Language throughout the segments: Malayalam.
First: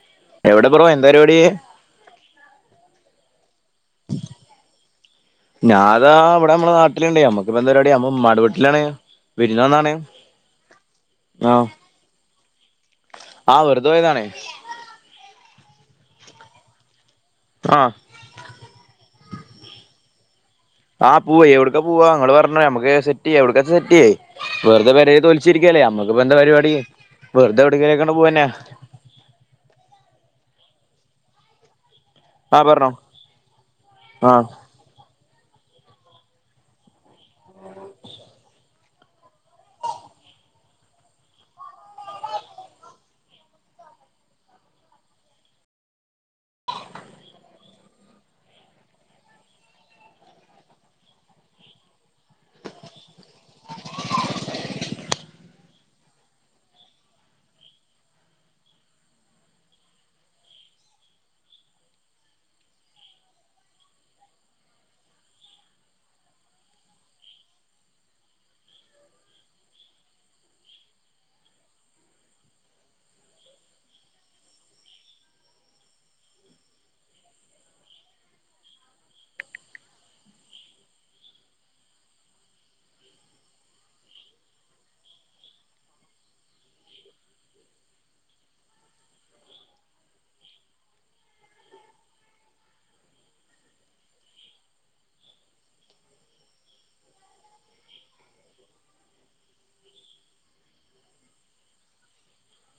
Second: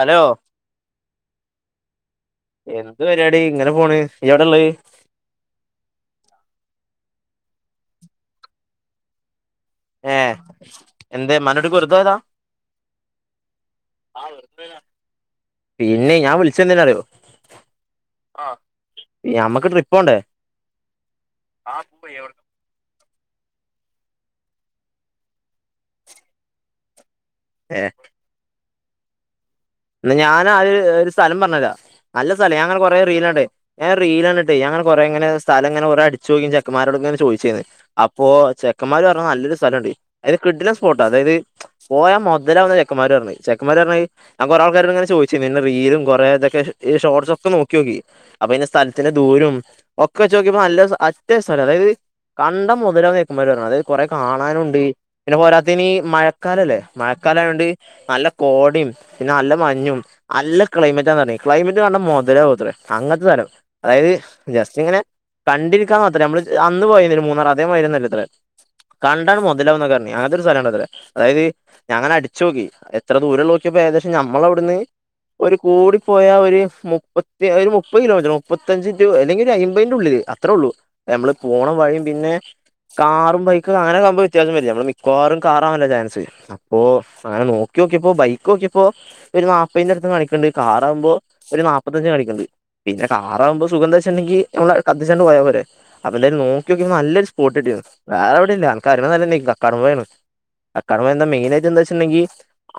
ഹലോ എവിടെ ബ്രോ എന്താപരുവാടി എന്ത് പരിപാടി ഇങ്ങനെ പോണ് ഈ എവടെള്ളത് ഞാ അതാ ഇവിടെ നമ്മള നാട്ടിലുണ്ട് നമ്മുക്ക്പ്പന്ത പരുപാടി നമ്മ ഉമ്മാന്റെ വീട്ടിലാണ് വിരുന്ന് വന്നാണ് ഏ എന്തെ ആ ഉമ്മാന്റെ വീട്ടിൽ വെറുതെപോയതാ? ആ വെറുതെപോയതാണ് പിന്നെ ഞാൻ വിളിച്ചത് എന്തിനാറിയോ ആഹ്. ആഹ് ഞമ്മക്ക് ട്രിപ്പോണ്ടേ. ആഹ് പോവെയ് യൊട്ക്ക പോവാ ങ്ങള് പർഞ്ഞോ ഞമ്മക്ക് സെറ്റെയ്യ എവിട്ക്ക സെറ്റെയ്യ്. വെറർതെ പെരെ തൊൽച്ചിര്ക്കയല്ലേ ഞമ്മക്ക് പ്പെന്താ പരിപാടി വെർതെ ഏ എവ്ടെങ്കിലൊക്കെങ്ങനെ പോവന്നെ. ന്ന ഞാനവ് ആ ഒരു സ്ഥലം പർഞ്ഞെര. നല്ല സ്ഥല ആ ഞാങ്ങനെ പറഞ്ഞോ കൊറെ റീലണ്ട് ഞാ ആ റീലണ്ടിട്ടെ ഞാങ്ങനെ കൊറേങ്ങനെ. സ്ഥലംങ്ങനെ ഓര് അട്ച്ചോക്കി ചെക്കമ്മാരോട്ങ്ങനെ ചോദിച്ചന്ന് അപ്പോ ചെ ക്കമ്മാര് പർഞ്ഞു നല്ലൊരു സ്ഥലണ്ട് അയത് കിഡിലം സ്പോട്ട് അതായ്ത്. പോയാ മൊതലാവുന്ന ചെക്കന്മാര് പർഞ് ചെക്കന്മാര് പർഞ്ഞത്. ഞാ കൊറേൾക്കാരോടിങ്ങനെ ചോയ്ച്ചിന് പിന്നെ റീലും കൊറേ തക്കെ ഷോർട്സൊക്കെ നോക്ക്യോക്കി. അപ്പ പിന്നെ സ്ഥൽത്തിൻ്റെ ദൂരും ഒക്കെച്ചോക്ക്യപ്പൊ നല്ല സ് അറ്റ സ്ഥല അതായ്‌ത്. കണ്ടം മൊതലാവുന്ന ചെക്കമ്മാര് പർഞ അതായ കൊറെ കാണാനുണ്ട്. പിന്നെ പോരാത്തെനി മഴക്കാലല്ലേ മഴക്കാലയൊണ്ട് നല്ല കോടിം. പിന്നെ നല്ല മഞ്ഞും അല്ല ക്ലൈമറ്റാന്നർഞ്ഞി ക്ലൈമറ്റ് കണ്ട മൊതലാവുത്ര അങ്ങത്തെ സ്ഥലം. അതായത് ജസ്റ്റ്ങ്ങനെ കണ്ടിരിക്കാ മാത്ര നമ്മള് അന്ന് പോയരി മൂന്നാറതെ മാതിരിയോന്നല്ലത്രെ. കണ്ടാണ് മൊതലാവുന്നൊക്കെ പർഞ് അങ്ങൻത്തെരു സ്ഥലംണ്ടത്രെ അതായത് ഞാങ്ങന അട്ച്ചോക്കി എത്ര ദൂരള്ളോ ക്ക് പ്പേകദേശം ഞമ്മഇവ്ട്ന്ന്. ഒരു കൂടിപ്പോയാ ഒര് മുപ്പത്തി ഒരു മുപ്പത് കിലോമീറ്റർ മുപ്പത്തഞ്ച് ടു അല്ലെങ്കി ഒരു അയ്മ്പതിന്റെ ഉള്ളില്. ത്രള്ളൂ പ്പഞമ്മള് പോണ വഴിം പിന്നെ. കാറും ബൈക്കക അങ്ങനെക്കാവുമ്പോ വിത്യാസം വരില്ലേ നമ്മള് മിക്കവാറും കാറാണല്ലോ ചാൻസ്. അപ്പൊ അങ്ങനെ നോക്ക്യോക്ക്യപ്പോ ബൈക്കോക്ക്യപ്പോ. ഒരു നാപ്പെന്റട്ത് കാണിക്ക്ണ്ട് കാറാവുമ്പോ ഒരു നാപ്പത്തഞ്ച് കാണിക്കണ്ട്. പിന്നെ കാറാവുമ്പൊ സുഖന്തച്ചിണ്ടെങ്കി നമ്മളെ കത്തിച്ചാണ്ട് പോയാ പോരെ. അപ്പന്തായാലും നോക്ക്യൊക്കിപ്പ നല്ലൊരു സ്പോട്ടിട്ടിണ് വേറെ എവിടെല്ല അൻക്കറിണ സലന്നെ കക്കാടംപൊയെണ്. കക്കാടംപൊയെന്താ മെയിനായിട്ട് എന്താ വെച്ചിട്ടുണ്ടെങ്കി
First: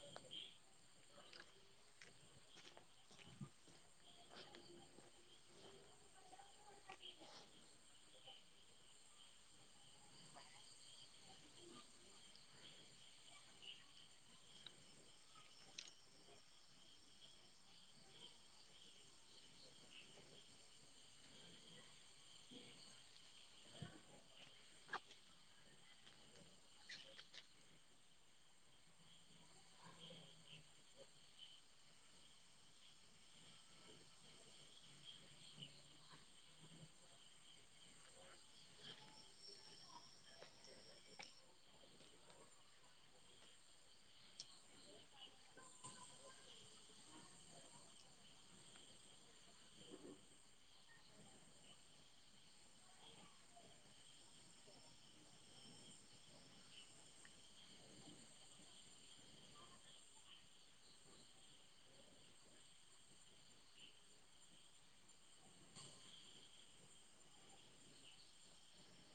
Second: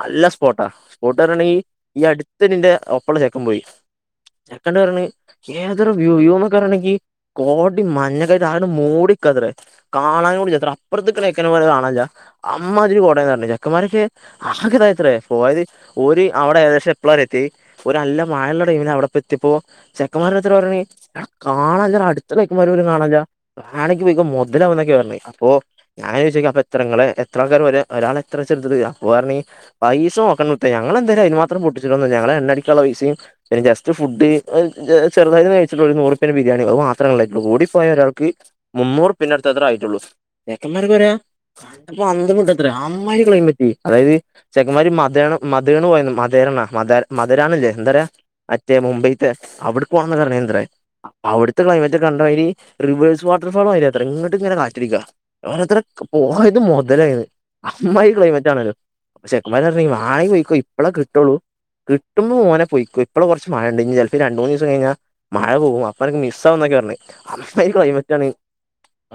അല്ല സ്പോട്ടാ സ്പോട്ട് പറണെങ്കി ഈ അടുത്തടിന്റെ ഒപ്പള്ള ചെക്കൻ പോയി ചെക്കണ്ട്പർണ്. ഏതൊരു വ്യൂ വ്യൂന്നൊക്ക പറണങ്കി കോടിം മഞ്ഞക്കെയ്ട്ട് ആകെ മൂടിക്ക ത്രെ. കാണാനും കൂടിയില്ലത്ര അപ്പർത്തേ നിക്കന ചെക്കനെ പോലും കാണാൻല്ലാ അമ്മാതിരി കോടയാന്നാ പറഞ്ഞേ ചെക്കമാരൊക്കെ ആകെഇതായത്രേ പോയത് ഓര് അവിടെ ഏകദേശം എപ്പോളറിയോ എത്തിയെ ഓര് നല്ല മഴള്ള ടൈമിന അവിടെപ്പത്തിയപ്പോ ചെക്കന്മാര് ഓരോരുത്തർ പറഞ്ഞ് എടാ കാണാ ഇല്ലടാ അടുത്ത ചെക്കന്മാർ പോലും കാണാല്ലാ ആടേക്ക് പോയ്ക്കോ മൊതലാവുന്നൊക്കെ പറഞ്ഞെ അപ്പോ ഞാൻ വിചാരിച്ചു അപ്പ എത്രങ്ങള് എത്രൾക്കാർ വര ഒരാള് എത്ര വെച്ച എടുത്തത് അപ്പൊ പറഞ്ഞ് പൈസ പൈസ നോക്കണ്ട മുത്തെ ഞങ്ങള് എന്താലും അയിന് മാത്രം പൊട്ടിച്ചിട്ടൊന്നുല്ല ഞങ്ങൾ എണ്ണ അടിക്കനുള്ള പൈസയും പിന്നെ ജസ്റ്റ് ഫുഡ് ചെറുതായിന്ന് കഴിച്ചിട്ടുള്ള ഒരു നൂറ്പ്പേന് ബിരിയാണി അത് മാത്രങ്ങള് കഴിക്കു കൂടിപ്പോയാ ഒരാൾക്ക് മുന്നൂറുപ്യന്റെ അടുത്തത്രേ ആയിട്ടുള്ളൂ ചെക്കന്മാർക്ക് പോര കണ്ടപ്പ അന്തം വിട്ടത്രെ അമ്മാരി ക്ലൈമറ്റ് അതായത് ചെക്കന്മാരു മ മത മധേണ് പോയന്നു മധേരണ മ മധരാന്നല്ലേ എന്തരാ മറ്റേ മുംബൈത്തെ അവിടെ പോണെന്ന് പറഞ്ഞെന്ത്രാ അവിടുത്തെ ക്ലൈമറ്റ് ഒക്കെ കണ്ട അയിരി റിവേഴ്സ് വാട്ടർഫോളായിരിയത്രെ ഇങ്ങട്ട ഇങ്ങനെ കാറ്റിടിക്ക യത്രക്ക്‌ പോയത് മൊതലായത് അമ്മായിരി ക്ലൈമറ്റാണല്ലോ ചെക്കന്മാരാർഞ്ഞ് - ആയ് പോയ്ക്കോ ഇപ്പളാ കിട്ടുള്ളൂ കിട്ട്മ്പൊ മോനേ പോയിക്കോ ഇപ്പളാ കൊറച്ച് മഴയണ്ട് ചെല്പം രണ്ട്മൂന്നീസം കഴിഞ്ഞ മഴ പോകും അപ്പനിക്ക് മിസ്സാന്നൊക്കെ പറഞ്ഞേ അമ്മായിരി ക്ലൈമറ്റാണ്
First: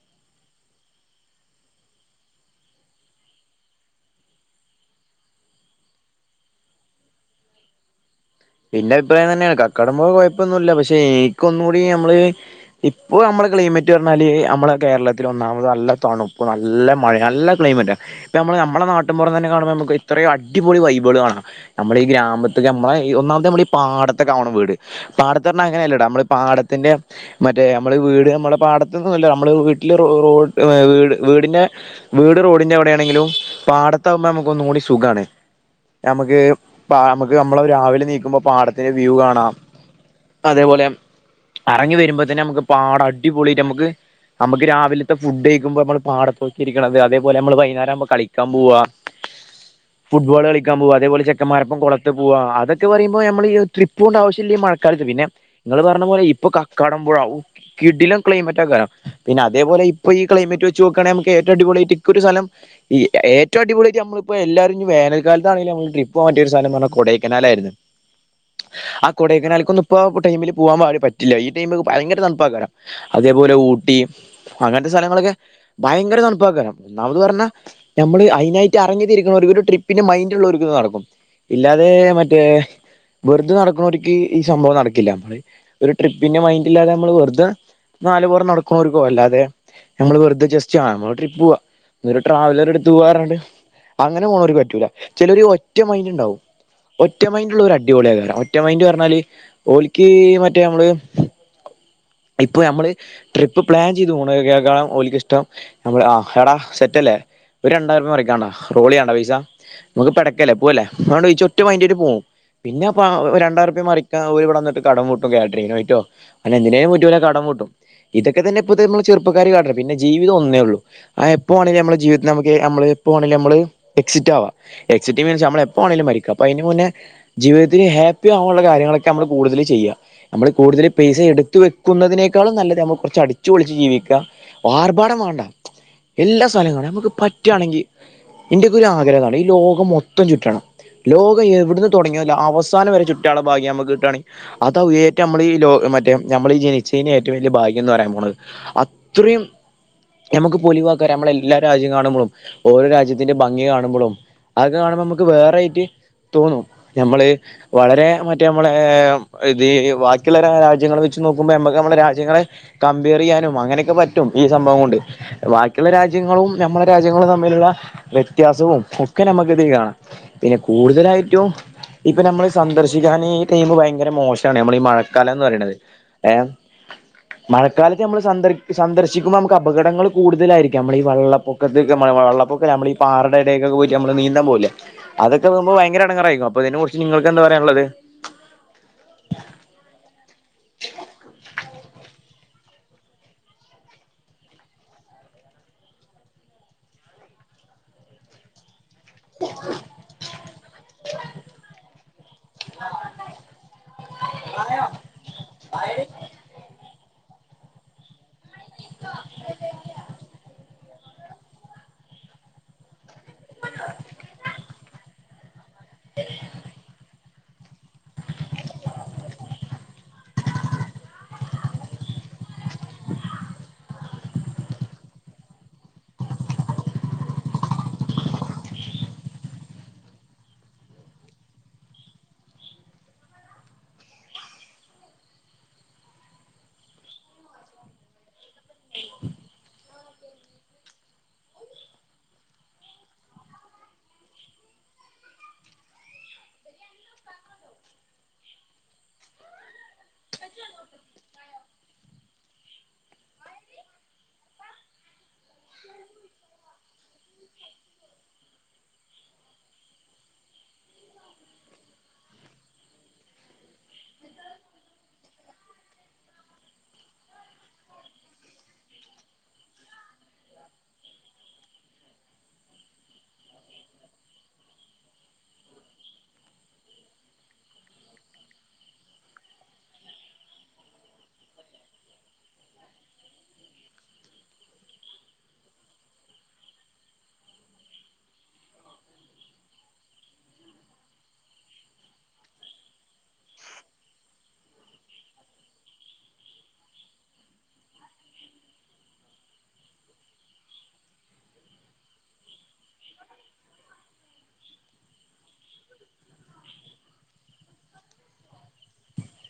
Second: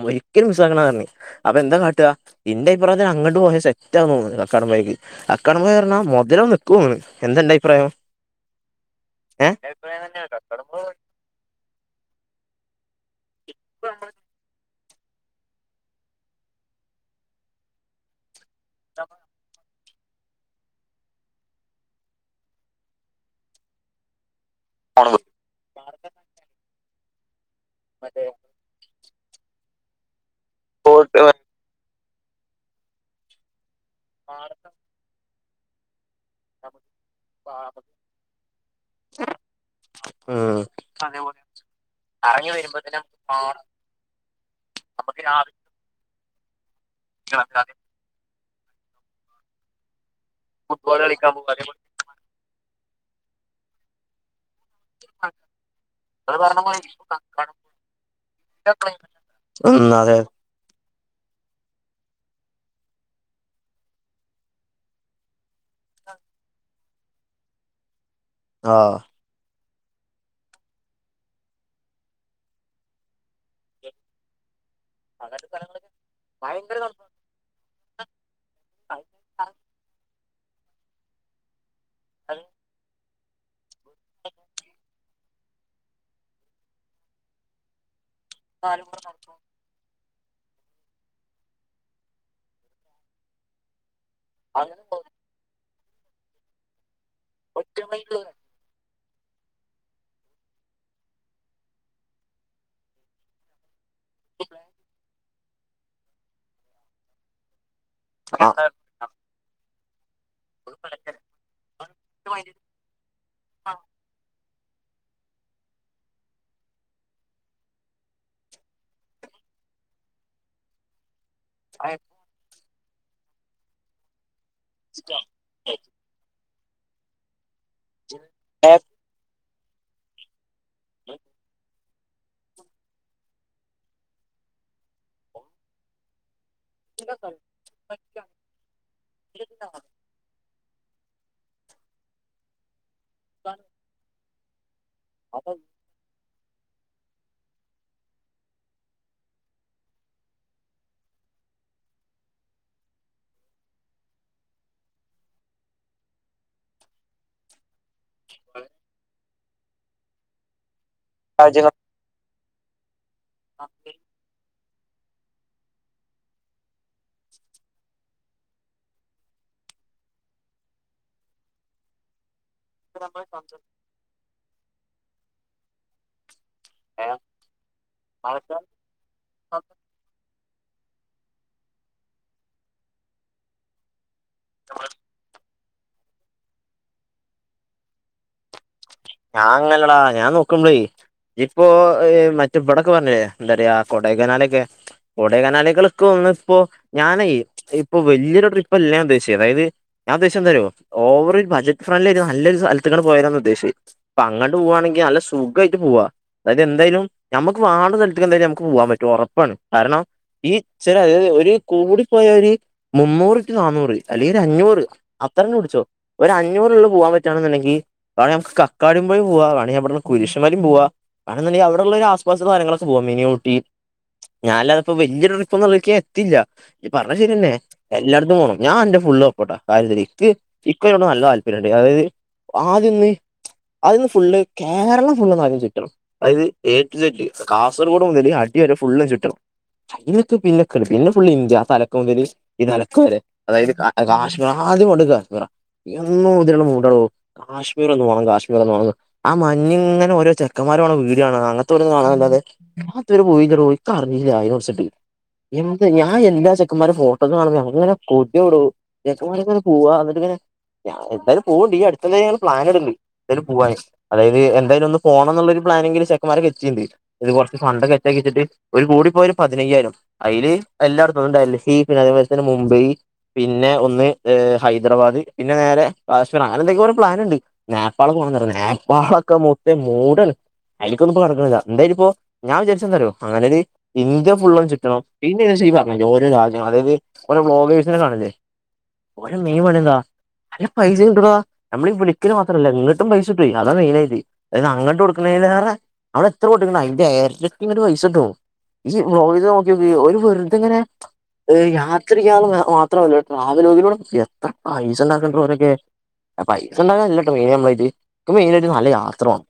ഒരിക്കലും മിസ്സാക്കണറഞ്ഞെ. അപ്പൊ എന്താ കാട്ടാ ഇന്റെ അഭിപ്രായത്തിന് അങ്ങട്ട് പോയാ സെറ്റന്ന് തോന്നണു കക്കാടം പോയേക്ക് ആഹ് [unintelligible] മധുരം നിക്ക് എന്തന്റെ അഭിപ്രായം പിന്നെ ഭിപ്രായന്നെണ് ഏഹ് കക്കടം പോ കൊഴപ്പൊന്നുല്ല പക്ഷെ എനിക് ഒന്നുടി ഞമ്മള് ഇപ്പൊ നമ്മളെ ക്ലൈമറ്റ് ന്നാല് നമ്മള കേരള ൽ ഒന്നാമത് നല്ല തണുപ്പ് നല്ല മഴ നല്ല ക്ലൈമറ്റ് ഇപ്പ നമ്മള് നമ്മ നാട്ടിപുറം തന്നെ കാണുമ്പോ നമുക്കൊ ഇത്രയും അടിപൊളി വൈബള് കാണാം. ഞമ്മളെ ഈ ഗ്രാമത്തൊക്കെ ഞമ്മളെ ഒന്നാമത്തെ നമ്മുടെ ഈ പാടത്തക്കാവണ വീട്. ഉം പാടത്തെ പറ്ഞ്ഞ അങ്ങനെല്ലടാ നമ്മള് പാടത്തിന്റെ മറ്റേ നമ്മള് വീട് നമ്മളെ പാട ന്നല്ല നമ്മള് വീട്ടില് റോട് വീട് വീടിന്റെ വീട് റോഡിന്റെ അവിടെണെങ്കിലും പാടത്താകുമ്പോ നമക്ക് ഒന്നുകൂടി സുഖാണ് നമ്മക്ക് പാ നമുക്ക് നമ്മള രാവിലെണിക്കുമ്പോ പാടത്തിന്റെ വ്യൂ കാണാം. ഉം പറങ്ങി വരുമ്പോ തന്നെ നമുക്ക് പാടം അടിപൊളിറ്റ് പാടം ഞമ്മക്ക് നമക്ക് രാവിലത്തെ നമുക്ക് രാവിലെ ഫുഡയിക്കുമ്പോ നമ്മൾ പാടത്തോക്കിരിക്കണത് അതേപോലെ നമ്മൾ വൈ ആരാഉമ്പ കളിക്കാൻപോവാ ഫുട്ബോൾ കളിക്കാൻ പോവാ ഫുട്ബോൾ അതേപോലെ കളിക്കാൻ പോകും ചെക്കാൻമാരെപ്പോ അതേപോലെ കോള ട്ട് പോവാ അതക്കെ പറയുമ്പോ നമ്മൾ ഈ ട്രിപ് ഓണ്ട ആശ്യല്ല്യ മാ കാലത്ത് പിന്നെ ങ്ങള് പറഞ്ഞ പോലെ അത് ഇപ്പൊ പറഞ്ഞ പോലെ ഇപ്പൊ കക്കാടമ്പോഴവു കക്കാടം കിടിലം പൊഴേലെ ക്ലൈമറ്റൊക്കാരം ക്ലൈമറ്റ് പിന്നെ ഉം അതേപോലെ ഇപ്പോ അതെ ക്ലൈമറ്റ് വെ വച്ച് നോക്കാണേ മ്മക്ക് ഏറ്റോ അടിപൊളി ആയിട്ട്ക്ക ഒരു സ്ഥലം ഈ ഏറ്റവും അടിപൊളിയ്ട്ട നമ്മളിപ്പോ എല്ലരും ഞ് വേനൽകാലതാനാണങ്കില് നമ്മ ട്രിപ്പ് പോവാൻറ്റിയ ഒരു സ്ഥലം പറഞ്ഞാ കൊടയ്ക്കനാലായിരുന്നു ആഹ് കൊടേയ്ക്കനാല്ക്കൊന്ന് ഇപ്പോ ടൈമില് പോവാൻ വായ് പറ്റില്ല ഈ ടൈമിൽ ഭയങ്കര തണുപ്പാക്കാരം അതേപോലെ ഊട്ടി അങ്ങൻത്തെ സ്ഥലങ്ങളൊക്കെ അങ്ങനത്തെ സ്ഥലങ്ങളൊക്കെ ഭയങ്കര തണുപ്പാക്കാരം ഭയങ്കര തണുപ്പാണ് ഒന്നാമത് പറഞ്ഞാ നമ്മള് അയി ഇതിനായിട്ട് അറഞ്ഞി തിരിക്കുന്ന ഒരു ഒരു ട്രിപ്പിന്റെ മൈൻഡ് ഉള്ളോര്ക്ക് ഇത് നടക്കും. ഇല്ലാതെ മറ്റേ അതിന് വെറുതെ നടക്ക്നോർക്ക് ഈ സംഭവം നടക്കില്ല. ഒരു ട്രിപ്പിന്റെ മൈന്റ്ല്ലാതെ നമ്മള് വെറുതെ നാല് പുറം നടക്കുന്ന നാല് ഓർക്ക് മണി നടക്കും. അല്ലാതെ നമ്മൾ വെറുതെ ജസ്റ്റ് ആഹ് നമ്മള് ട്രിപ്പ് പോവാ ഒരു ട്രാവലർ എടുത്ത് പോവാറാഞ്ഞാട്ട് അങ്ങനെ പോണൊരു അങ്ങനെ പറ്റൂല ചിലര് ഒറ്റ മൈൻഡ് ഉണ്ടാവും ഒറ്റ മൈൻഡ് ഉള്ള ഒരു ഒറ്റ മൈൻഡ് അടിപൊളിയേകാരം. ഒറ്റമായിന്റ് പറഞ്ഞാല് ഓലിക്ക് മറ്റേ നമ്മള് ഇപ്പൊ നമ്മള് ട്രിപ്പ് പ്ലാൻ ചെയ്ത് പോണേകെക്കാളം ഓലിക്ക ഇഷ്ടം നമ്മൾ ആഹ് എടാ സെറ്റല്ലേ ഒരു രണ്ടായിരം രൂപ മറിക്കണ്ടാ റോളിയാണ്ട പൈസ നമുക്ക് പടക്കല്ല പോവല്ലേ [unintelligible] ഒറ്റമയിൻ്റ്ന് പോകും പിന്നെ പ്പ രണ്ടായിരുപ മറിക്കാ ഒരു ഇവടെന്നിട്ട് കടം വീട്ടും കേറ്ററിംഗ് പോയിട്ടോ അങ്ങനെ എന്തിനേ പോ കട വീട്ടും ഇതൊക്കെ തന്നെ ഇപ്പോഴത്തെ നമ്മള് ചെറുപ്പക്കാർ കാട്ട്ണ് പിന്നെ ജീവിതം ഒന്നേ ഉള്ളു ആ പ്പോ വാണെലും നമ്മള് ജീവിത്തിൽ നമക് അമ്മള് പോ ആണെലു അമ്മള് എക്സിറ്റ് ആവാ എക്സിറ്റ് മീൻസ് നമ്മള് എപ്പോവാണെലു മരിക്കാം പ്പയ്ന് മുന്നേ ജീവിതത്തിൽ ഹാപ്പി ആവാൻള്ള കാര്യങ്ങളൊക്കെ അമ്മള് കൂടുതലും ചെയ്യ നമ്മൾ കൂടുതൽ പൈസ എടുത്തു വെ ക്കുന്നാതിനേക്കാളും നല്ലത് നമ്മൾ കുറച്ച് അടിച്ചുപോളിച്ച് ജീവിക്ക ആവാർഭാടം വേണ്ട എല്ലാ സ്ഥലങ്ങള നമുക്ക് പറ്റാണെങ്കിൽ ഇന്റെക്കൊരു ആഗ്രഹണ് ഈ ലോകം മൊത്തം ചുറ്റണം ലോകം എവിടന്ന് തുടങ്ങിയല്ല അവസാനം വരെ ചു റ്റാള്ള ഭാഗ്യം നമ്മക്ക്‌ കിട്ടാണ അതാവു ഏറ്റവും നമ്മളെ ഈ ലോ മറ്റെ നമ്മളീ ജനി ചീനെ ഏറ്റവും വലിയ ഭാഗ്യം എന്ന് പറയാൻ പോണത് അത്രയും ഞമക്ക് പൊലിവാക്കാ രമ്മള് എല്ലാ രാജ്യം കാണുമ്പോളും ഓരോ രാജ്യത്തിന്റെ ഭംഗി കാണുമ്പോളും അതൊക്കെ കാണുമ്പോ നമുക്ക് വേറൊയിട്ട് തോന്നും ഞമ്മള് വളരെ മറ്റേ നമ്മളെ ഇതി വാക്കിയുള്ള രാജ്യങ്ങളെ വെച്ച് നോ ക്ക്മ്പോ രാജ്യങ്ങൾ ഞമ്മക്ക് നമ്മടെ രാജ്യങ്ങളെ കമ്പെയർ ചെയ്യാനും അങ്ങനെയൊക്കെ പറ്റും ഈ സംഭവം കൊണ്ട് വാക്കിയുള്ള രാജ്യങ്ങളും ഞമ്മളെ രാജ്യങ്ങളും തമ്മിലുള്ള വ്യത്യാസവും ഒക്കെ നമുക്ക് ഇതി കാണാം പിന്നെ കൂടുതലായിറ്റും ഇപ്പൊ നമ്മൾ സന്ദർശിക്കാന് ഈ ടൈംമ് ഭയങ്കര മോശാണ് നമ്മള് ഈ മഴക്കാലം എന്ന് പറയണത് ഏ മഴക്കാലത്ത് നമ്മൾ സന്ദർ സന്ദർശിക്കുമ്പോൾ നമുക്ക് അപകടങ്ങളും കൂടുതലായിരിക്കും നമ്മൾ ഈ വള്ളപ്പൊക്കത്ത്ക്ക് മഴ മഴ വെള്ളപ്പൊക്കം നമ്മൾ ഈ പാറേടെ ഇടേക്കൊക്കെ പോയിട്ട് നമ്മള് നീ ന്താൻ പോവൂലെ അതൊക്കെ പോകുമ്പോ ഭയങ്കര എടങ്ങേറ് ആയിരിക്കും അപ്പ ഇതിനെ കുറിച്ച് നിങ്ങക്ക് എന്താ പറയാനുള്ളത് ഞാൻ അങ്ങനല്ലെടാ ഞാൻ നോക്കുബ്ലെ ഇപ്പോ ഈ മറ്റേ ഇവടൊക്കെ പറഞ്ഞില്ലേ എന്താ പറയാ കൊടൈകനാലൊക്കെ കോടൈകനാലികൾക്കെ ഒന്ന് ഇപ്പോ ഞാനെ ഇപ്പൊ വല്യയൊരു ട്രിപ്പല്ല ഞാൻ ഉദ്ദേശിച്ചത് അതായത് ഞാൻ ഉദ്ദേശം എന്താറിയോ ഓവർ ബജറ്റ് ഫ്രണ്ടിൽ ആയി നല്ലൊരു സ്ഥത്തേക്കാങ്ങട് പോയാലോന്നാ ഉദ്ദേശ് അപ്പൊ അങ്ങട്ട് പോവാണെങ്കി നല്ല സുഖായിട്ട് പോവാ അതായത് എന്തായാലും നമുക്ക് വാണ്ട സ്ഥലത്ത്ക്ക് എന്താലും ക്ക്‌ പോവാൻ പറ്റും ഉറപ്പാണ് കാരണം ഈ ചില ഒരു കൂടി പോയ ഒരു മുന്നൂറ് റ്റൂ നാന്നൂറ് അല്ലെങ്കിൽ ഒരു അഞ്ഞൂറ് അത്ര തുടിച്ചോ ഒര് അഞ്ഞൂറുള്ളിൽ പോവാൻ പറ്റുആണെന്നുണ്ടെങ്കി അതാണെ നമുക്ക് കക്കാടിപൊഴി പോവാ വേണെ അവിടുന്ന് കുരിശുമലേം പോവാ വേണെന്തുണ്ടെങ്കി അവിടെള്ള ഒരു ആസ് പാസ്സ് സ്ഥലങ്ങളോക്കെ പോവാം മിനി ഊട്ടി ഞാനില്ലാതിപ്പോ വല്യ ട്രിപ്പൊന്നും നോക്കിയ എത്തില്ല ഈ പറഞ്ഞത് ശരിയന്നെ എല്ലാട്ത്തും പോണം ഞാൻ അന്റെ ഫുള്ള് സപ്പോട്ടാ കാര്യത്തില് ഇക്ക് ഇക്കുഅതിനോട് നല്ല താല്പര്യംണ്ട് അതായത് ആദ്യഒന്ന് അദ്യോന്ന് ഫുള്ള് കേരളം ഫുള്ളൊന്ന് ആദ്യം ചുറ്റണം അതത് ഏട്ടു ചെട്ട് കാസർഗോഡ് മുതൽ അടി വരെ ഫുള്ളും ചുറ്റണം ചൈനൊക്കെ പിന്നെക്ക്ണ് പിന്നെ ഫുള്ള് ഇന്ത്യ ആ തലക്ക് മുതല് ഈ നെലക്ക് വരെ അതായത് കാ കാശ്മീർ ആദ്യ പോകണ്ട കാശ്മീരാ എന്നോ മൊതലൊള്ള മൂഡാണ് കാശ്മീർ ഒന്ന് പോണം കാശ് [unintelligible] ആ മഞ്ഞിങ്ങന ഓരോ ചെക്കന്മാര് പോണ വീഡിയോ കാണോ അങ്ങനതോരോന്ന് കാണാൻ അല്ലാതെ ഞാഇത്വരെ പോയില്ലെടോ എനിക്കറിഞ്ഞില്ല അയിനെറിച്ചിട്ട് എന്ത്, ഞാ എല്ലാ ചെക്കന്മാരേം ഫോട്ടോസ് കാണുന്നെയാ. ഞമ്മക് ങ്ങനെ കൊതിയാവോടോ. ചെക്കമ്മാരോക്കെ ങ്ങനെ പോവാ. അന്നിട്ട് ഇങ്ങനെ ഞാ, എന്തായാലും പോവ്ണ്ട്. ഈ അടുത്ത് ന്തായാലും പ്ലാന് ഇട്ണ്ട്. എന്താലും പോവാന് അതായത് എന്തായാലൊന്ന് പോണന്നുള്ളൊരു പ്ലാനിങ്ങില് ചെക്കന്മാരെ വെച്ചിണ്ട് ഇത് കുറച്ച് ഫണ്ടൊക്കെ സെറ്റക്കി വെച്ചിട്ട്, ഒരു കൂടി പോയ ഒരു പതിനയ്യായിരം. അയ്ല്, എല്ലായിടത്ത് [unintelligible] ഡൽഹി, പിന്നെ അതേമാരി തന്നെ മുംബൈ പിന്നെ, ഒന്ന് ഹൈദരാബാദ്. പിന്നെ, നേരെ കാശ്മീർ. അങ്ങനെ, എന്തൊക്കെ കൊറേ പ്ലാൻ ഉണ്ട്. ഞ നേപ്പാളൊക്കെ പോണംന്നാറയുന്ന്. നേപ്പാളൊക്കെ മൊത്തം മൂടാണ്. അയിലിക്കൊന്നുംഇപ്പോ കടക്ക്ണില്ല. എന്തായാലും ഇപ്പോ ഞാൻ വിചാരിച്ച എന്താറിയുഒ അങ്ങനൊ ഒരു ഇന്ത്യ ഫുള്ളും ചുറ്റണം പിന്നെന്ന് വെച്ച ഈ പറഞ്ഞ ഓരോ രാജ്യം അതായത് കുറേ വ്ലോഗേർസിനെ കാണില്ലേ? ഓലെ മെയിൻ പണി എന്താ? അയ്ല് പൈസ ഇടും എടാ. നമ്മളി വിളിക്കല് മാത്രല്ല ഇങ്ങ ങ്ങട്ടും പൈസ കിട്ടോയ്. അതാ മെയിനായിറ്റ്. അത് അങ്ങട്ട് കൊടുക്ക് ണീലേറെ അവിടെ എത്ര കൊടുക്ക്ണ്, അയിന്റെ ഏരട്ടി ഇങ്ങട്ട് പൈസട്ടും. ഇയ്യ് വ്ലോഗില് നോക്കിയോക്ക്, ഓര് വെറുതെങ്ങനെ യാത്രിക്കാണ് എത്ര വല്യ ട്രാവൽ വോഗിലൂടെ എത്ര പൈസ ഉണ്ടാക്കട്രോരൊക്കെ പൈസ ഉണ്ടാക്കാൻ അല്ലട്ടോ മെയിൻ നമ്മളെ ഇത്. ഇക്ക് മെയിനായിട്ട് നല്ല യാത്ര വാണം.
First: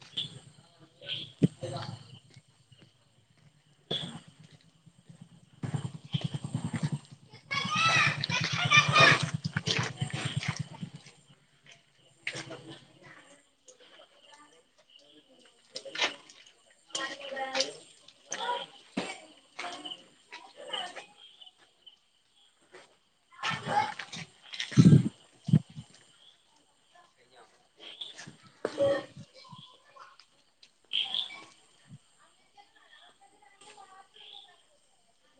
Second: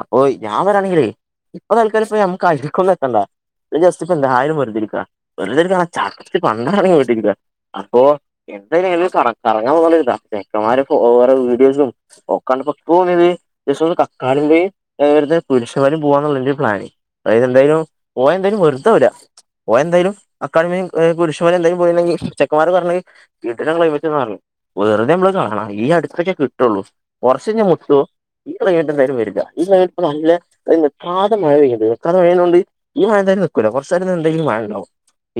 അപ്പൊ ഞാൻ പറയാണെങ്കിലേയ്! ഇപ്പൊ തൽക്കാലം ഇപ്പോ ഞമ്മക് അയില്കൊന്നും എത്തണ്ട. ജസ്റ്റ് ഇപ്പ എന്തായാലും വെറുതെ ഇരിക്ക. വെറുതെ ഇരിക്കാന്നറഞ ചടച്ച് പണ്ടാരടങ്ങി വീട്ടില് ഇരിക്ക. അപ്പോ, എന്തായാലും, ഏതായാലും കറ, കറങ്ങാൻ പോക്കാനൊരിതാ. ചെക്കന്മാരോപ്പം ഓരോ വീഡിയോസും ഒക്കണ്ടപ്പോ. [unintelligible] ജസ്റ്റ്‌ ഒന്ന് കക്കാടംമ്പൊയിൽ ആട്ന്ന് തുരിഷ് മലിം പോവാന്നുള്ളതിന്റേം പ്ലാന്. അതായത് എന്തായാലും, പോയ എന്തായാലും വെറ്തെ ല്ല പോയ എന്തേലും കക്കാടംപൊഴി കുരിശുമലേം എന്തായാലും പോയിണ്ടെങ്കി ചെക്കന്മാര് പറെഞ്ഞി കിടിലം ക്ലൈമറ്റ് മാറി വെറുതെ നമ്മള് കാണാം ഈ അടുത്തൊക്കെ കിട്ടുള്ളൂ കുറച്ച് കഴിഞ്ഞ സൊ ഈ ക്ലൈമറ്റ് എന്തായാലും വരില്ല ഈ ക്ലൈമറ്റ് നല്ല നിർത്താതെ മഴ പെയ്ണ്ട് നിർത്താതെ മഴപെയ്ന്നത് കൊണ്ട് ഈ മഴയെന്താലും നിൽകൂല കുറച്ച് നേരം എന്തായാലും മഴ ഉണ്ടാവും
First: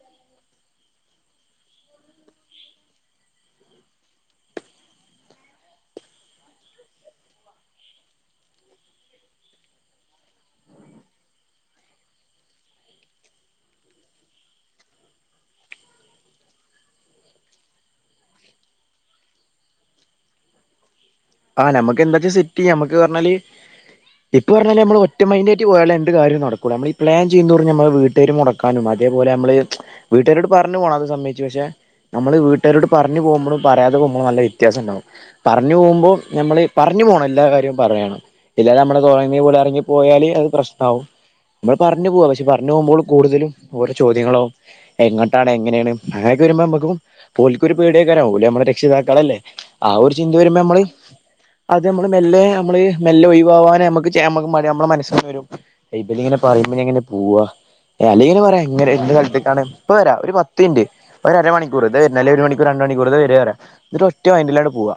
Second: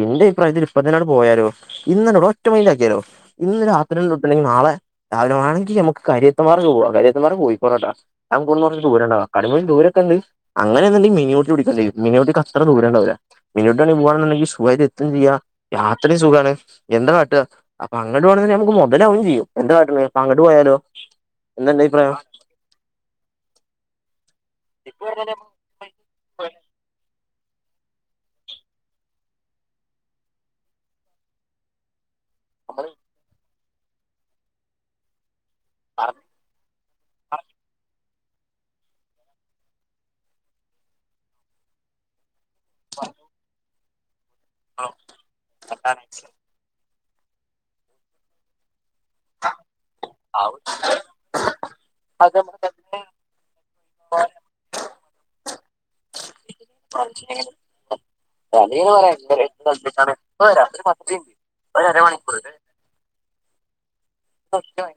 എന്റെ അഭിപ്രയത്തിൽ ഇപ്പം തന്നെ അങ്ങോട്ട് പോയലോ ഇന്ന് തന്നെ പോവാ ഒറ്റ മൈന്റ് ആക്കിയാലോ ഇന്ന് രാത്രിലൂപ്പിലിങ്ങ് നാളെ രാവിലെയാണെങ്കി നമ്മക്ക് കരിയത്തുപാറ ഒന്ന് പോവാ കരിയത്തുപാറ കോഴിക്കോടാട്ടാ ഞാൻ പോവൂന്ന് പറഞ്ഞ് ദൂരെ അല്ല കക്കാടംപൊഴി ദൂലെക്കെണ്ട് അങ്ങനെന്തെണ്ടെങ്കിൽ മീനി ഊട്ടി പിടിക്കേണ്ടി വരും മിനുട്ടിക്ക് അത്ര ദൂരംണ്ടാവില്ല മീനൂട്ടിയുണ്ടെങ്കി പോവാണുന്നുണ്ടെങ്കി സുഖായിട്ട് എത്തും ചെയ്യുക യാത്രയും സുഖാണ് എന്താ കാട്ട്ക അപ്പൊ അങ്ങട്ട് പോകണേ നമുക്ക് മൊതലാവും ചെയ്യും എന്താകാട്ടണ് ഇപ്പ അങ്ങട്ട് പോയാലോ എന്താ അന്റെ ആഞമ്മക്ക് അഭിപ്രായം എന്താച്ചാ സെറ്റ് ചെയ്യാം നമ്മക്ക് പറഞ്ഞാല് ഇപ്പ പറഞ്ഞാല് നമ്മള് ഒറ്റ മൈൻ ഒറ്റക്ക് പോയാല്എന്ത് കാര്യം നടക്കൂല നമ്മള് ഈ പ്ലാൻ ചെയുന്തോറും നമ്മള് വീട്ടുകാര് മുടക്കാനും അതേപോലെ നമ്മള് വീട്ടുകാരോട് പറഞ്ഞു പോകണം അത് സമ്മയിച്ചു പക്ഷെ നമ്മള് വീട്ടുകാരോട് നമ്മള് പറഞ്ഞ് പോകുമ്പോഴും പറയാതെ പോകുമ്പോഴും നല്ല വ്യത്യാസം ഉണ്ടാവും പറഞ്ഞു പോകുമ്പോ നമ്മള് പറഞ്ഞു പോണം എല്ലാ കാര്യവും പറയണം ഇല്ലാ നമ്മള് തോന്നിയ പോലെ ഇറങ്ങി പോയാല് അത് പ്രശ്നമാവും നമ്മൾ പറഞ്ഞു പോവാ പക്ഷെ പറഞ്ഞു പോകുമ്പോൾ കൂടുതലും ഓരോ ചോദ്യങ്ങളാകും എങ്ങോട്ടാണ് എങ്ങനെയാണ് ആ വരുമ്പോ നമ്മുക്ക് ഓൽക്ക് ഒരു പേടിയൊ ക്കെയാവും ഓല് നമ്മുടെ രക്ഷിതാക്കളല്ലേ ആ ഒരു ചിന്ത വരുമ്പോ നമ്മള് അത് നമ്മള് മെല്ലെ നമ്മള് മെല്ലെ ഒഴിവാവാന് നമ്മക്ക് ചേ നമുക്ക് നമ്മുടെ മനസിന്ന് വരും ഇവര് പറയുബം ഇങ്ങനെ പോവാ പറഞ്ഞു അല്ലെങ്കിൽ ഇങ്ങനെ പറ കളിന്ന് പറയാ ഇന്ന് എന്ത് സ്ഥലംത്തിക്കാണ് ഇപ്പ കളിച്ചിട്ടാണ് വരാ ഒരു ഇപ്പൊ പത്ത് രാത്രി പത്തരയുണ്ട് മിനിറ്റ് ഒരമണിക്കൂർ ഒരു ദേ എന്നാല് അരമണിക്കൂർ ഒരു മണിക്കൂർ അരമണിക്കൂർ ദേ വരാഎന്നിട്ട് ഒറ്റ മൈറ്റില് അങ് പോവുക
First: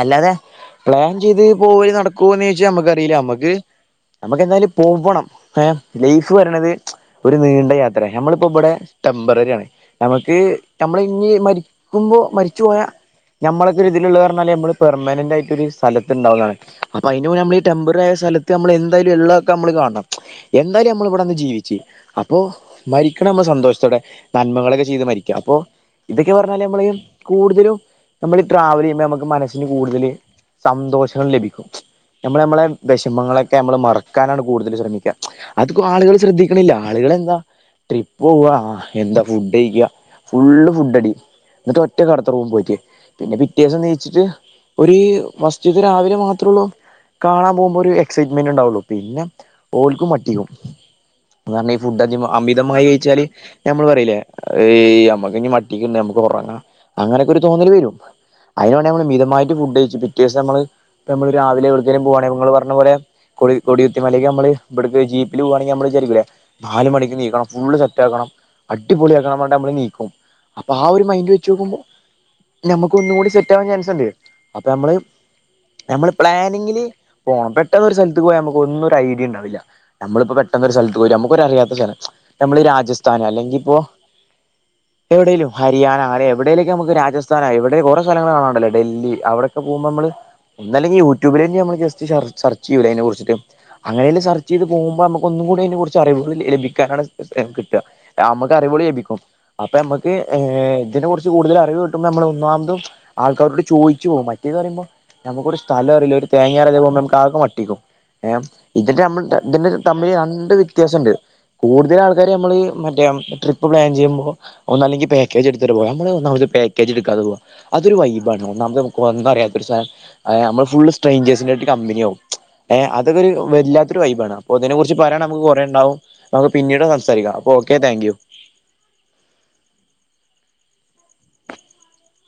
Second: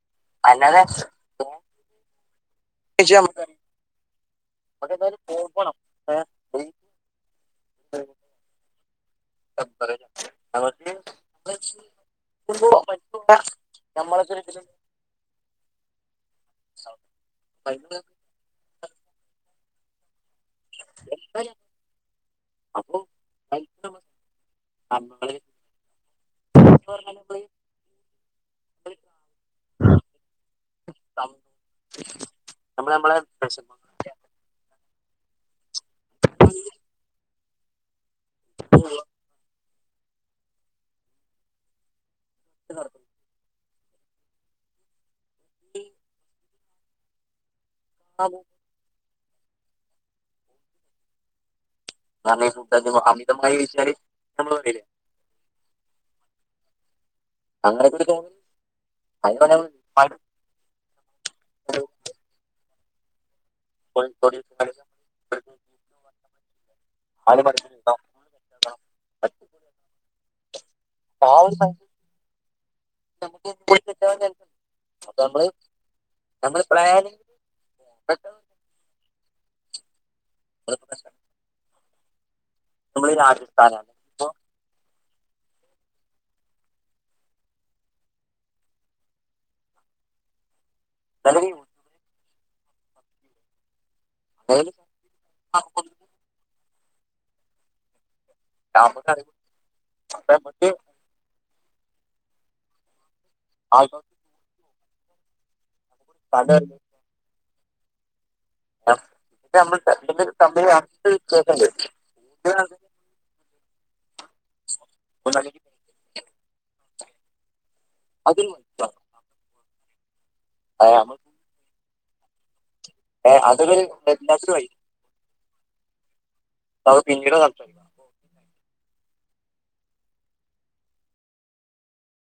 അല്ലാതെ പ്ലാൻ ചെയ്ത് പോവല് നടക്കൂല [unintelligible] ചോദിച്ചാൽ നമുക്കറിയില്ല നമുക്കറിയാം. നമുക്ക് നമുക്ക് എന്തായാലും പോ നമുക്ക് വ്വണം ഏ പോകണം ഏ, ലൈഫ് ഈ പറയണത് ഒരു നീണ്ട യാത്ര നമ്മളിപ്പം ഇവിടെ ടെമ്പററി ആണ് നമുക്ക് നമുക്ക് നമ്മൾ ഇനി മരിക്കുമ്പോ മരിച്ചു പോയാ ഞമ്മളെക്കെ ഇതിലുള്ള നമ്മളൊക്കെ എന്നാലെനമ്മള് പെർമലന്റ് ആയിട്ട് ഒരു സ്ഥലത്ത് ഉണ്ടാവുന്നതാണ് അപ്പൊ അതിന് മുന്നേ നമ്മള് ടെമ്പററി ആയ സ്ഥല നമ്മള് എന്തായാലും ഉള്ളതൊക്കെ നമ്മള് കാണണം എന്തായാലും നമ്മൾ ഇവിടെന്ന് ജീവിച്ച് അപ്പോ അപ്പൊ മരിക്കണത് നമ്മ സന്തോഷത്തോടെ നന്മകളെക്കെ ചെയ്ത് മരിക്കാം അപ്പൊ ഏന്തൊക്കെ പറഞ്ഞാല് നമ്മള് ഈ കൂടുതലും നമ്മള് ട്രാവല് ചെയ്യുമ്പോ നമ്മ മനസ്സിന് കൂടുതല് സന്തോഷങ്ങൾ ലഭിക്കും നമ്മള് നമ്മളെ നമ്മൾ നമ്മളെ വിഷമങ്ങളൊക്കെ നമ്മള് വിഷമങ്ങൾ മറക്കാനാണ് കൂടുതലും ശ്രമിക്കുക അതൊക്കും ആളുകൾ ശ്രദ്ധിക്കണില്ല ആളുകളെന്താ ട്രിപ്പ് പോവ്വ ആ എന്താ ഫുഡ് കഴിക്ക ഫുള്ള് ഫുഡ് അടി എന്നിട്ട് ഒറ്റ കിടത്താ- റും പോയിട്ട്പിന്നെ പിറ്റെസം എണീച്ചിട്ട്ഒരു ഫസ്റ്റ്റ്റത്തെ രാവിലെ മാത്രേ ഉള്ളൂ കാണാൻ പോകുമ്പോ ഒരു എക്സൈറ്റ്മെന്റ് ഉണ്ടാവുള്ളു പിന്നെ ഓൾക്കും മട്ടിയും അതാണ് ഈ ഫുഡ് അടി അമിതമായി കഴിച്ചാല് അമിതമായി ഞമ്മള് കഴിച്ചാല് പറയിലേ നമ്മൾ ഈ പറയില്ലേ നമ്മക്ക് ഇനി മട്ടിക്ക് നമ്മുക്ക് ഉറങ്ങാം അങ്ങനെയൊക്കെ ഒരു തോന്നല് വരും അങ്ങനെയൊക്കെ ഒരു തോന്നൽ അതിന് വേണ്ടി നമ്മക്ക് മിതമായിട്ട് അതിനാണ് ഫുഡ് കഴിച്ചിട്ട് നമ്മൾ പിറ്റേദിവസം നമ്മള് ഇപ്പം നമ്മൾ രാവിലെ എവിട്ക്കെലും പോവാണെല് ഇങൾ പറഞ്ഞപോലെ കൊടി കൊടിയുത്തിയ മലയിൽ നാല് നമ്മള് ഇവിടക്ക് ജീപ്പല് പോവുവാണെങ്കില് നമ്മള് വിചാരിക്കൂലെ നാല് മണിക്ക് എണിക്കണം മണിക്കൂർ ഫുള്ള് എഴുതാം സെറ്റ്ആക്കണം അടിപൊളിയാക്കണം എന്ന് പറഞ്ഞിട്ട് നമ്മള് എണീക്കും അപ്പൊ ആ ഒരു മൈൻറ്റ് ആ വെച്ച് ഒരു നോക്കുമ്പോ സമയത്ത് നമുക്ക് ഒന്നുകൂടി സെ നമുക്ക് സെക്കാൻ പോയി ചാൻസുണ്ട് തെറ്റാൻ ചാൻസ് ഉണ്ട് അപ്പൊ നമ്മള് അപ്പൊ നമ്മള് നമ്മള് നമ്മള് പ്ലാനിങ്ങില് പ്ലാനിങ് പോണം പെട്ടെന്ന ഒരു സ്ഥലത്ത് പോയാ ഒന്നും ഒരു ഐഡിയ ഉണ്ടാവില്ല നമ്മളിപ്പോ പെട്ടെന്ന് ഒരു സ്ഥലത്ത് പോയിട്ട് നമുക്ക് ഒരു അറിയാത്ത സ്ഥലം നമ്മൾ ഈ രാ നമ്മള് രാജസ്ഥാന് അല്ലെങ്കിൽ ഇപ്പോ രാജസ്ഥാനാണ് ഇപ്പൊ എവിടെലും ഹരിയാന അരെ എവിടെലേക്ക് നമുക്ക് രാജസ്ഥാന എവിടെ കുറ സ്ഥലങ്ങള് കാണാണല്ലോ ഡൽഹി അവിടെക്കെ പോകുമ്പോ നമ്മള് ഒന്നല്ലെങ്കില് യൂട്യൂബില് നിലവിൽ നമ്മൾ ജെസ്റ്റ് സർച്ച് ച്യൂല അതിനെ കുറിച്ചിട്ട് അങ്ങനെല്ലാം സെർച്ച് ചെയ്ത് നിലവിൽ പോകുമ്പം നമുക്ക് ഒന്നും കൂടെ അതിനെ കുറിച്ച് അറിവുകൾ ലഭിക്കാനാണ് കിട്ടുക നമുക്ക് അറിവുകൾലഭിക്കും അപ്പൊ നമ്മക്ക് അപ്പൊ നമുക്ക് ഇതിനെ കുറിച്ച് കൂടുതൽ അറിവ് കിട്ടുമ്പോ നമ്മൾ ഒന്നാമത് ആൾക്കാരോട് ചോദുച്ചു ആൾക്കാർക്ക് പോുവും മറ്റേത് പറയുമ്പോ നമുക്ക് ഒരു കല പില [inaudible] ഒരു സ്ഥലം തേങിം അറിയാതെ അറിയാം. പോകുമ്പോ നമുക്ക് ആകെ വട്ടാക്കും ഏ ഇതിന്റെമ്മ ഇത് ഇതിന്റെ നമ്മൾ തമ്മിൽ ഇതിന്റെ രണ്ട് തമ്മിൽ അടുത്ത വ്യത്യാസംഉണ്ട് വ്യത്യാസമുണ്ട് കൂടുതൽ ആൾക്കാര് നമ്മള് മറ്റേ ഇപ്പ പ്ലാൻ ചെയ്യുമ്പോ ഒന്നല്ലെങ്കിൽ പാക്കേജ് എടുത്തിട്ട്പോവും നമ്മള് ഒന്നാമത് പാക്കേജ് എടുക്കാതെപോവാ അതൊരു വൈബാണ് അതിൽ ഒന്നാമത് മനസ്സിലാവും നമുക്ക് ഒന്നും അറിയാത്തസ്സ്തലം നമ്മള് സ്ട്രെഞ്ചേഴ്സ് കമ്പനിയാവും ഏ അതൊക്കെ ഒരു അതൊരു വല്ലാത്തൊരു വൈബ് ആണ് എല്ലാത്തിനും അപ്പോ ഇതിനെ വൈകി കുറിച്ച് പറയാൻ നമുക്ക് കുറെഉണ്ടാവും നമുക്ക് പിന്നീട് അത് സംസാരിക്കാം പിന്നീട് അപ്പൊ സംസാരിക്കും ഓക്കെ താങ്ക് യു